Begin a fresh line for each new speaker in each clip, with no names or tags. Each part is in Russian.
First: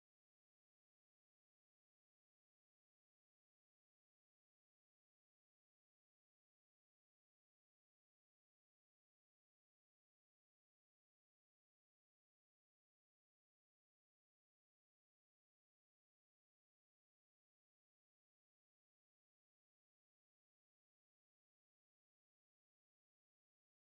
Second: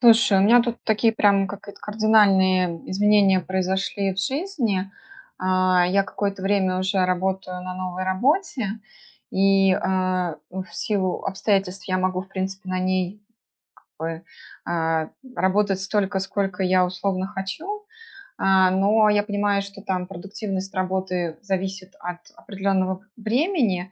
Слушай, у меня тут такие прям как это кардинальные изменения произошли в жизни. Я какое-то время уже работаю на новой работе, и ну, в силу обстоятельств я могу, в принципе, на ней как бы, а, работать столько, сколько я условно хочу. Но я понимаю, что там продуктивность работы зависит от определенного времени,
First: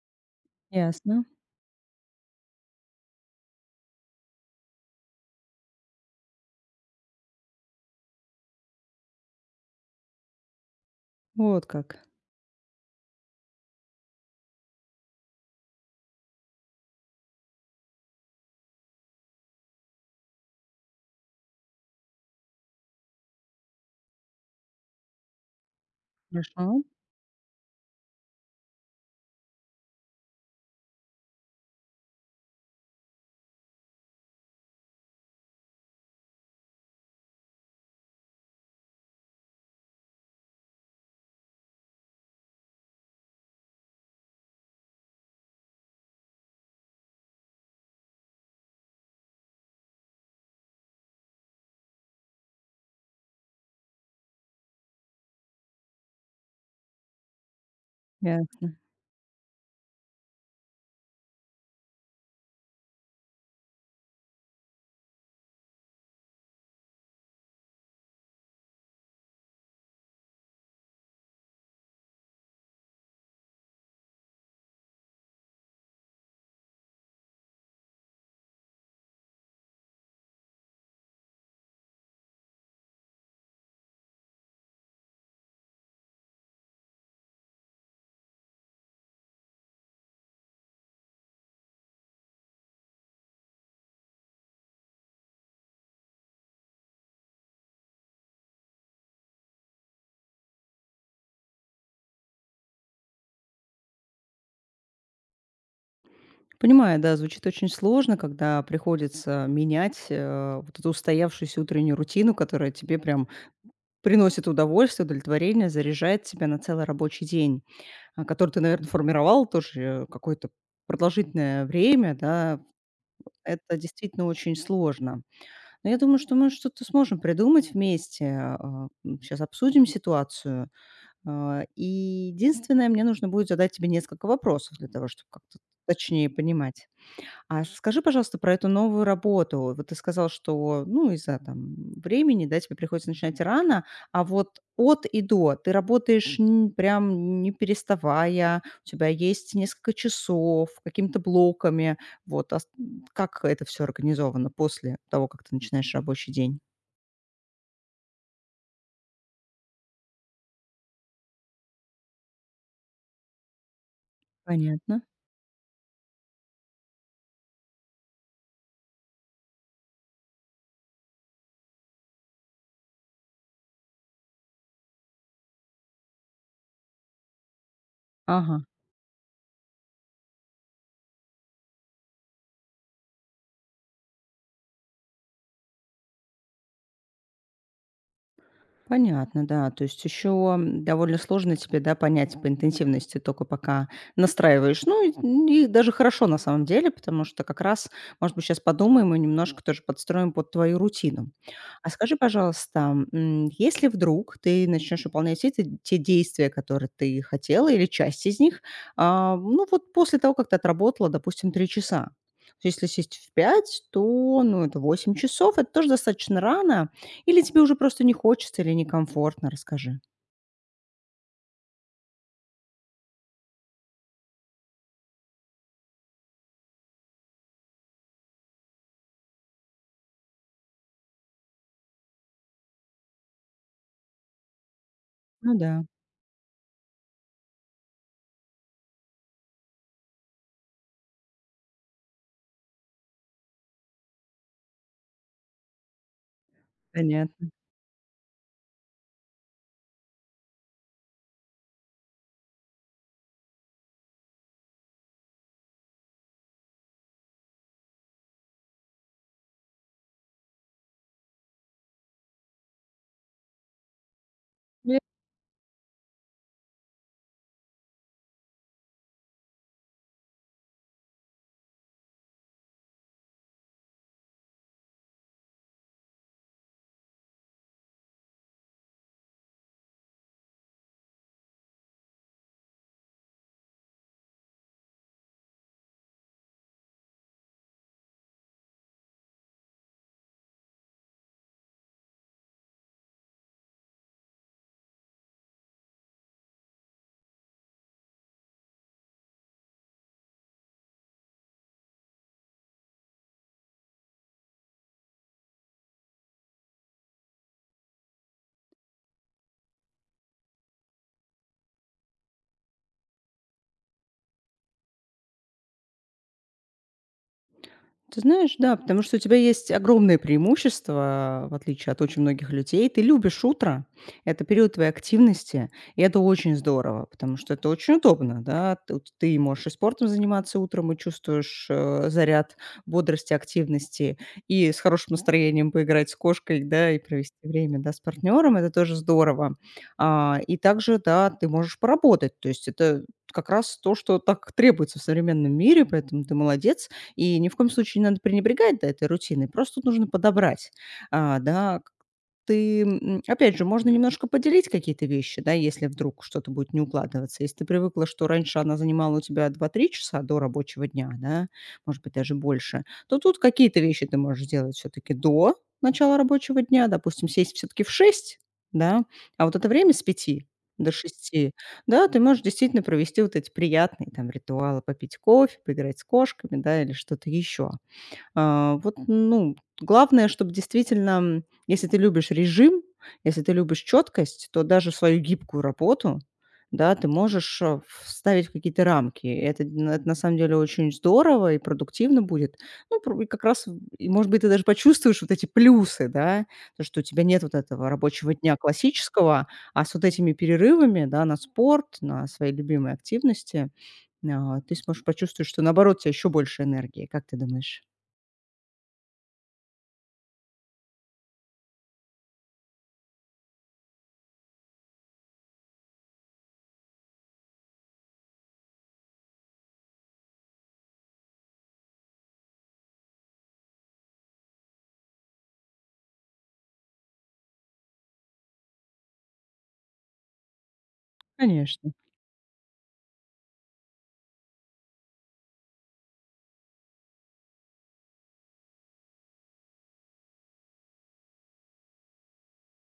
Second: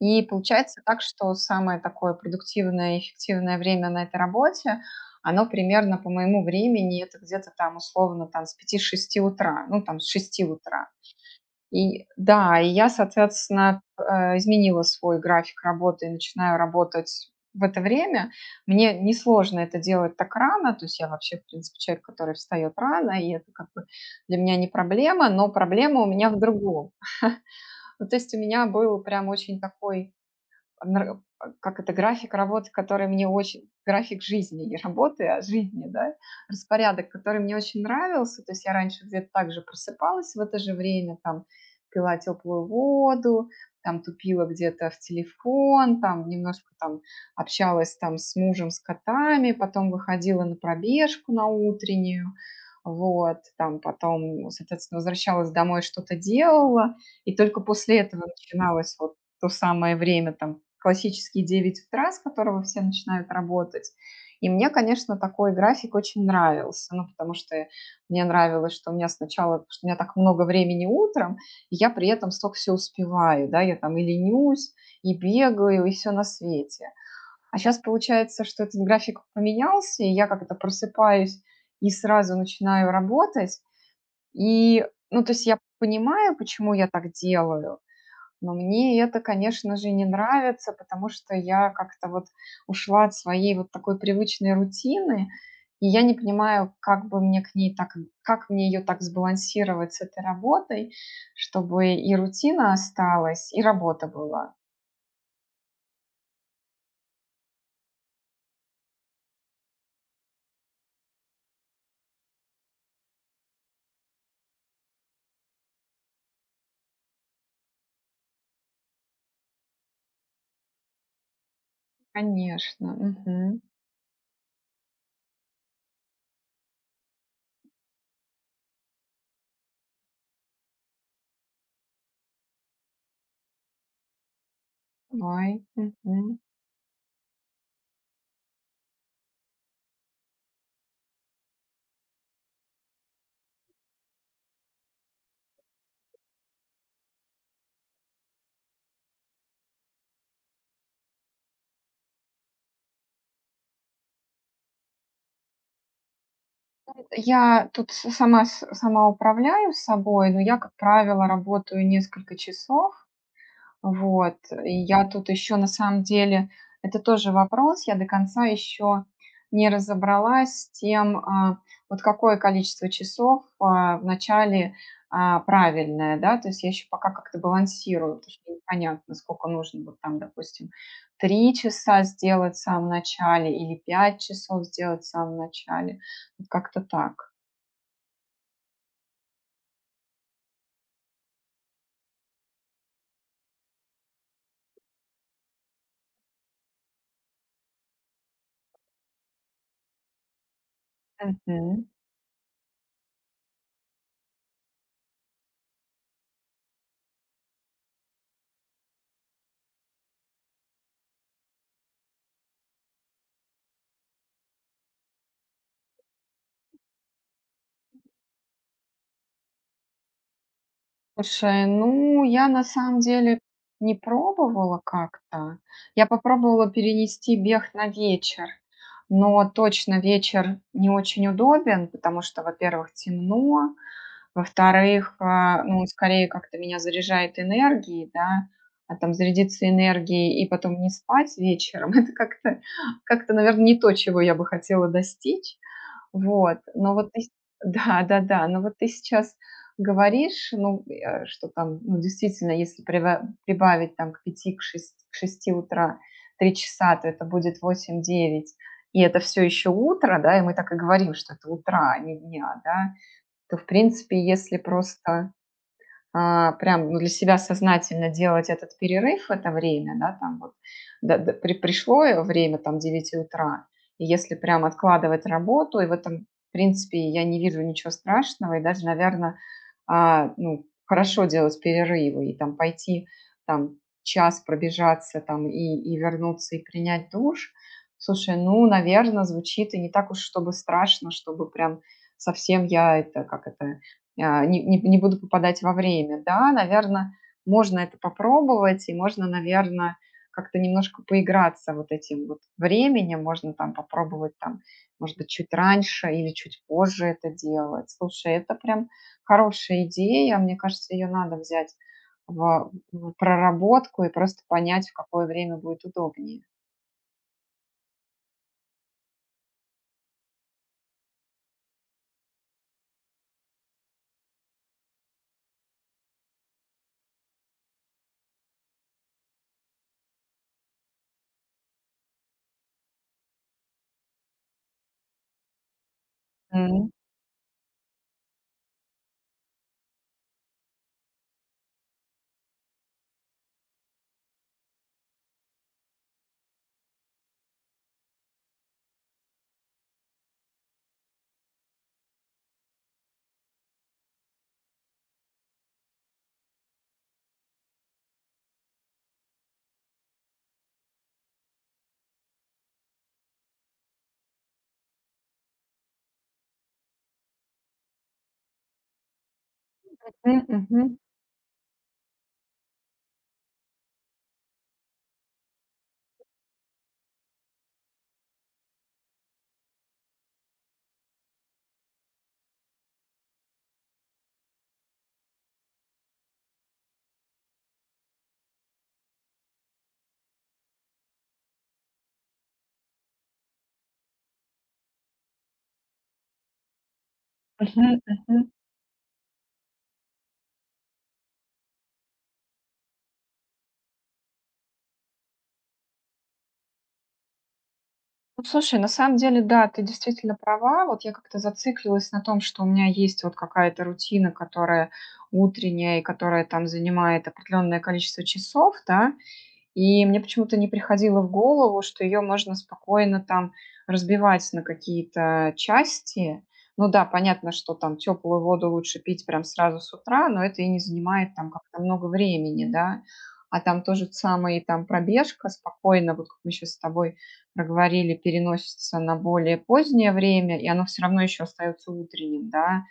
и получается так,
Ясно.
что самое такое продуктивное и эффективное время на этой работе, оно примерно по моему времени, это где-то там условно там с 5-6 утра, ну там с 6 утра.
Вот как.
И да, и я, соответственно, изменила свой график работы и начинаю работать в это время. Мне несложно это делать так рано, то есть я вообще, в принципе, человек, который встает рано, и это как бы для меня не проблема, но проблема у меня в
Хорошо.
другом. Ну, то есть у меня был прям очень такой как это, график работы, который мне очень, график жизни, не работы, а жизни, да, распорядок, который мне очень нравился, то есть я раньше где-то так же просыпалась в это же время, там, пила теплую воду, там тупила где-то в телефон, там немножко там общалась там с мужем, с котами, потом выходила на пробежку на утреннюю, вот, там потом, соответственно, возвращалась домой, что-то делала, и только после этого
Ясно.
начиналось вот то самое время, там, классические 9 утра, с которого все начинают работать. И мне, конечно, такой график очень нравился, ну, потому что мне нравилось, что у меня сначала, что у меня так много времени утром, и я при этом столько все успеваю, да, я там и ленюсь, и бегаю, и все на свете. А сейчас получается, что этот график поменялся, и я как-то просыпаюсь и сразу начинаю работать. И, ну, то есть я понимаю, почему я так делаю, но мне это, конечно же, не нравится, потому что я как-то вот ушла от своей вот такой привычной рутины, и я не понимаю, как бы мне к ней так, как мне ее так сбалансировать с этой работой, чтобы и рутина осталась, и работа была.
Понимаю, да, звучит очень сложно, когда приходится менять, вот эту устоявшуюся утреннюю рутину, которая тебе прям приносит удовольствие, удовлетворение, заряжает тебя на целый рабочий день, который ты, наверное, формировал тоже какое-то продолжительное время, да.
Конечно. Мгм.
Это действительно очень сложно. Но я думаю, что мы что-то сможем придумать вместе. Сейчас обсудим ситуацию. И единственное, мне нужно будет задать тебе несколько вопросов для того, чтобы
Ой,
как-то
мгм.
точнее понимать. А скажи, пожалуйста, про эту новую работу. Вот ты сказал, что, ну, из-за там времени, да, тебе приходится начинать рано, а вот от и до ты работаешь прям не переставая, у тебя есть несколько часов, какими-то блоками. Вот а с- как это все организовано после того, как ты начинаешь рабочий день?
Я тут сама управляю собой, но я, как правило, работаю несколько часов. Вот. И
Понятно.
я тут еще на самом деле это тоже вопрос. Я до конца еще не разобралась с тем, вот какое количество часов в начале правильное, да, то есть я еще пока как-то балансирую, потому что
Ага.
непонятно, сколько нужно вот там, допустим, 3 часа сделать в самом начале или 5 часов сделать в самом начале, вот как-то так.
Понятно, да. То есть еще довольно сложно тебе, да, понять по интенсивности, только пока настраиваешь. Ну, и даже хорошо на самом деле, потому что как раз, может быть, сейчас подумаем и немножко тоже подстроим под твою рутину.
Мгм.
А скажи, пожалуйста, если вдруг ты начнешь выполнять все эти, те действия, которые ты хотела, или часть из них, ну, вот после того, как ты отработала, допустим, три часа, то есть если сесть в 5, то ну, это 8 часов. Это тоже достаточно рано, или тебе уже просто не хочется или некомфортно, расскажи.
Слушай, ну, я на самом деле не пробовала как-то. Я попробовала перенести бег на вечер, но точно вечер не очень удобен, потому что, во-первых, темно, во-вторых,
Ну да,
ну, скорее как-то меня заряжает энергией, да, а там зарядиться энергией и потом не спать вечером, это как-то, как-то, наверное, не то, чего я бы хотела достичь. Вот, но вот ты с
понятно.
да-да-да, но вот ты сейчас говоришь, ну, что там, ну, действительно, если прива прибавить там к 5, к шести утра 3 часа, то это будет 8, 9, и это все еще утро, да, и мы так и говорим, что это утра, а не дня, да, то, в принципе, если просто прям ну, для себя сознательно делать этот перерыв в это время, да, там вот пришло время там 9 утра, и если прям откладывать работу, и в этом, в принципе, я не вижу ничего страшного, и даже, наверное, ну, хорошо делать перерывы и там пойти там час пробежаться там и вернуться и принять душ, слушай, ну, наверное, звучит и не так уж, чтобы страшно, чтобы прям совсем я это, как это, не буду попадать во время. Да, наверное, можно это попробовать, и можно, наверное, как-то немножко поиграться вот этим вот временем, можно там попробовать там, может быть, чуть раньше или чуть позже это делать. Слушай, это прям хорошая идея, мне кажется, ее надо взять в проработку и просто понять, в какое время будет удобнее.
Ты знаешь, да, потому что у тебя есть огромное преимущество, в отличие от очень многих людей. Ты любишь утро, это период твоей активности, и это очень здорово, потому что это очень удобно, да. Ты можешь и спортом заниматься утром, и чувствуешь заряд бодрости, активности, и с хорошим настроением поиграть с кошкой, да,
М.
и провести время, да, с партнером, это тоже здорово. И также, да, ты можешь поработать, то есть это как раз то, что так требуется в современном мире, поэтому ты молодец и ни в коем случае не надо пренебрегать, да, этой рутиной, просто тут нужно подобрать, а, да, к ты, опять же, можно немножко поделить какие-то вещи, да, если вдруг что-то будет не укладываться. Если ты привыкла, что раньше она занимала у тебя два-три часа до рабочего дня, да, может быть, даже больше, то тут какие-то вещи ты можешь сделать все-таки до начала рабочего дня, допустим, сесть все-таки в 6, да, а вот это время с
Мгм,
пяти
мгм.
до шести. Да, ты можешь действительно провести вот эти приятные там ритуалы, попить кофе, поиграть с кошками, да, или что-то еще. Вот, ну, главное, чтобы действительно, если ты любишь режим, если ты любишь четкость, то даже в свою гибкую работу, да, ты можешь, вставить какие-то рамки. И это н это на самом деле очень здорово и продуктивно будет. Ну, пр и как раз, и, может быть, ты даже почувствуешь вот эти плюсы, да, то, что у тебя нет вот
Мгм,
этого рабочего
мгм.
дня классического, а с вот этими перерывами, да, на спорт, на свои любимые активности, ты сможешь почувствовать, что, наоборот, у тебя еще больше энергии. Как ты думаешь?
Ну, слушай, на самом деле, да, ты действительно права. Вот я как-то зациклилась на том, что у меня есть вот какая-то рутина, которая утренняя и которая там занимает определенное количество часов, да. И мне почему-то не приходило в голову, что ее можно спокойно там разбивать на какие-то части. Ну да, понятно, что там теплую воду лучше пить прям сразу с утра, но это и не занимает там как-то
Конечно,
много времени, да. А там тоже самое, там пробежка спокойно, вот как мы сейчас с тобой проговорили, переносится на более позднее время, и оно все равно еще остается утренним, да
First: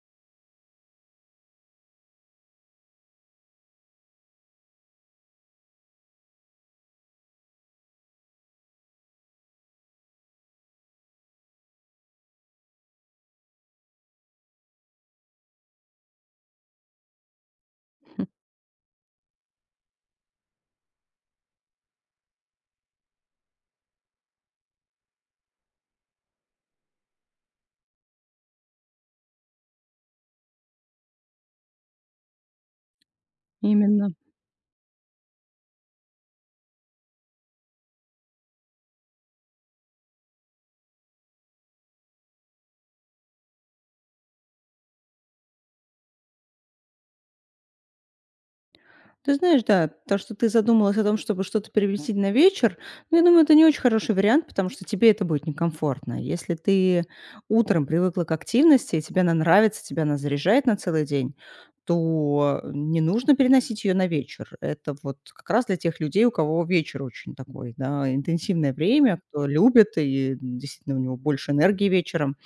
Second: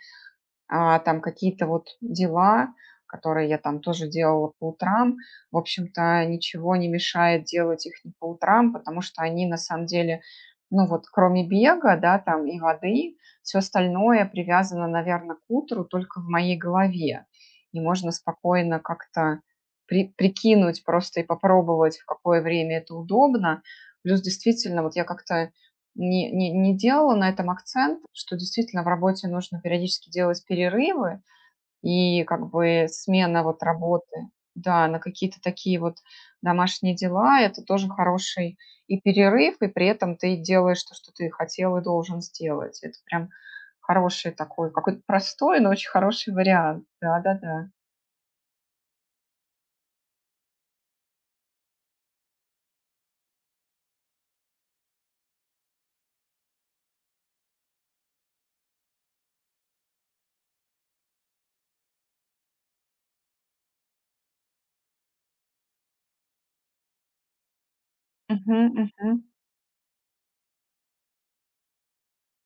там какие-то вот дела, которые я там тоже делала по утрам. В общем-то, ничего не мешает делать их не по утрам, потому что они на самом деле, ну вот кроме бега, да, там и воды, все остальное привязано, наверное, к утру только в моей голове. И можно спокойно как-то прикинуть просто и попробовать, в какое время это удобно. Плюс действительно, вот я как-то не делала на этом акцент, что действительно в работе нужно периодически делать перерывы и как бы смена вот
именно.
работы, да, на какие-то такие вот домашние дела, это тоже хороший и перерыв, и при этом ты делаешь то, что ты хотел и должен сделать. Это прям хороший такой, какой-то простой, но очень хороший вариант. Да-да-да.
Ты знаешь, да, то, что ты задумалась о том, чтобы что-то переместить на вечер, ну, я думаю, это не очень хороший вариант, потому что тебе это будет некомфортно. Если ты утром привыкла к активности, и тебе она нравится, тебя она заряжает на целый день, то не нужно переносить ее на вечер. Это вот как раз для тех людей, у кого вечер очень такой, да,
Мгм,
интенсивное
мгм.
время, кто любит, и действительно у него больше энергии вечером.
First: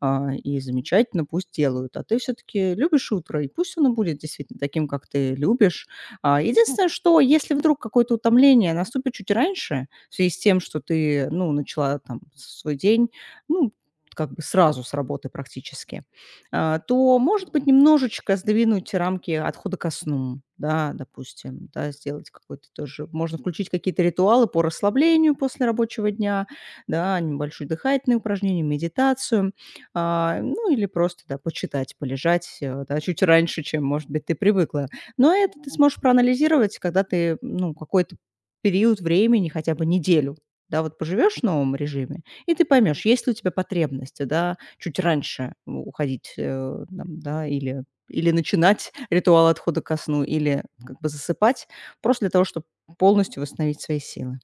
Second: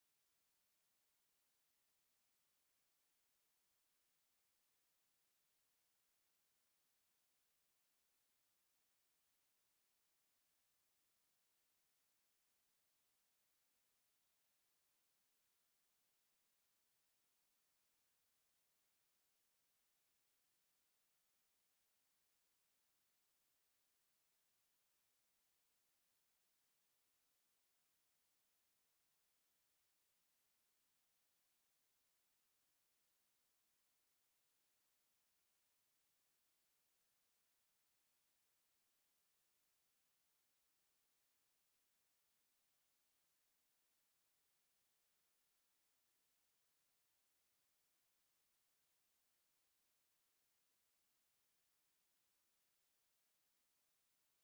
И замечательно, пусть делают. А ты все-таки любишь утро, и пусть оно будет действительно таким, как ты любишь. Единственное, что если вдруг какое-то утомление наступит чуть раньше, в связи с тем, что ты, ну, начала там свой день, ну, как бы сразу с работы практически, то, может быть, немножечко сдвинуть рамки отхода ко сну, да, допустим, да, сделать какой-то тоже, можно включить какие-то ритуалы по расслаблению после рабочего дня, да, небольшое дыхательное упражнение, медитацию, ну, или просто, да, почитать, полежать, да, чуть раньше, чем, может быть, ты привыкла. Но это ты сможешь проанализировать, когда ты, ну, какой-то период времени, хотя бы неделю, да, вот поживешь в новом режиме, и ты поймешь, есть ли у тебя потребности, да, чуть раньше уходить, да, или начинать ритуал отхода ко сну, или как бы засыпать, просто для того, чтобы полностью восстановить свои силы.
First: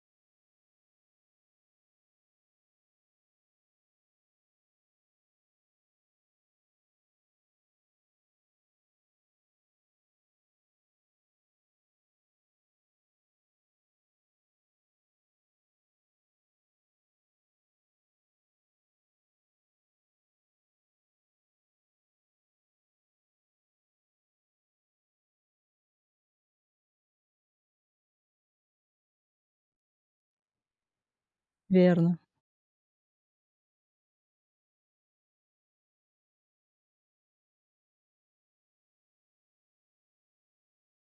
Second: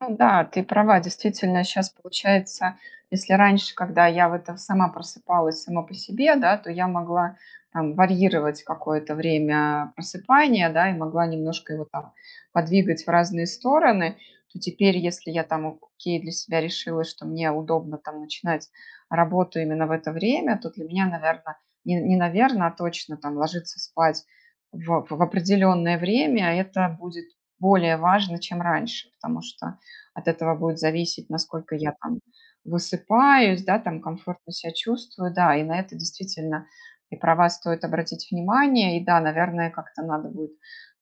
Ну да, ты права, действительно, сейчас получается, если раньше, когда я в это сама просыпалась сама по себе, да, то я могла там варьировать какое-то время просыпания, да, и могла немножко его там подвигать в разные стороны, то теперь, если я там, окей, для себя решила, что мне удобно там начинать работу именно в это время, то для меня, наверное, не наверное, а точно там ложиться спать в определенное время, это будет более важно, чем раньше, потому что от этого будет зависеть, насколько я
Верно,
там высыпаюсь, да, там комфортно себя чувствую, да, и на это действительно, ты права, стоит обратить внимание, и да, наверное, как-то надо будет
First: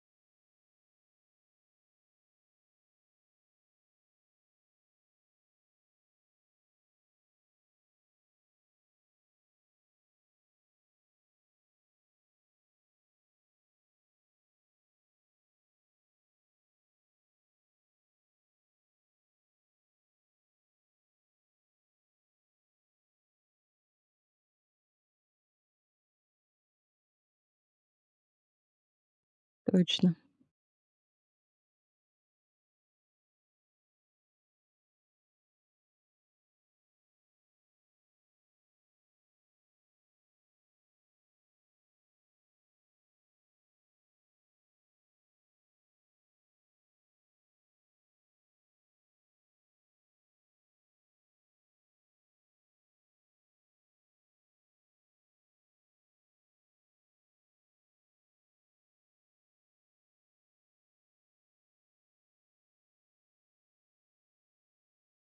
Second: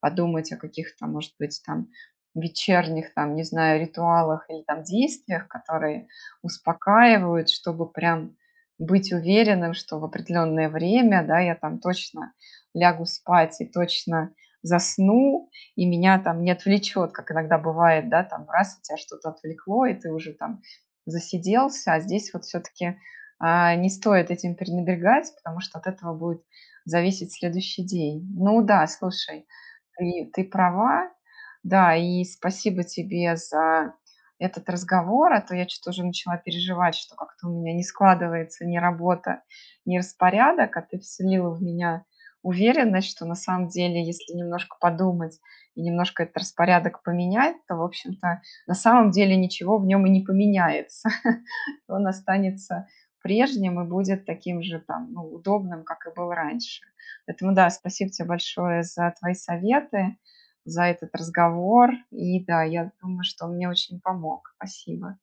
подумать о каких-то, может быть, там вечерних, там, не знаю, ритуалах или там действиях, которые успокаивают, чтобы прям быть уверенным, что в определенное время, да, я там точно лягу спать и точно засну, и меня там не отвлечет, как иногда бывает, да, там раз у тебя что-то отвлекло, и ты уже там засиделся, а здесь вот все-таки не стоит этим пренебрегать, потому что от этого будет зависеть следующий день. Ну да, слушай,
точно.
и ты права. Да, и спасибо тебе за этот разговор, а то я что-то уже начала переживать, что как-то у меня не складывается ни работа, ни распорядок, а ты вселила в меня уверенность, что на самом деле, если немножко подумать и немножко этот распорядок поменять, то, в общем-то, на самом деле ничего в нем и не поменяется, он останется прежним и будет таким же там, ну, удобным, как и был раньше. Поэтому да, спасибо тебе большое за твои советы, за этот разговор. И да, я думаю, что он мне очень помог. Спасибо.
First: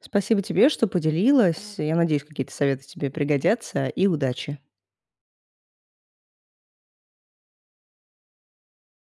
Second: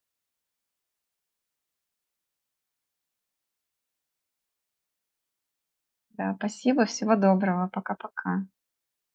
Спасибо тебе, что поделилась. Я надеюсь, какие-то советы тебе пригодятся. И удачи.
Да, спасибо, всего доброго, пока-пока.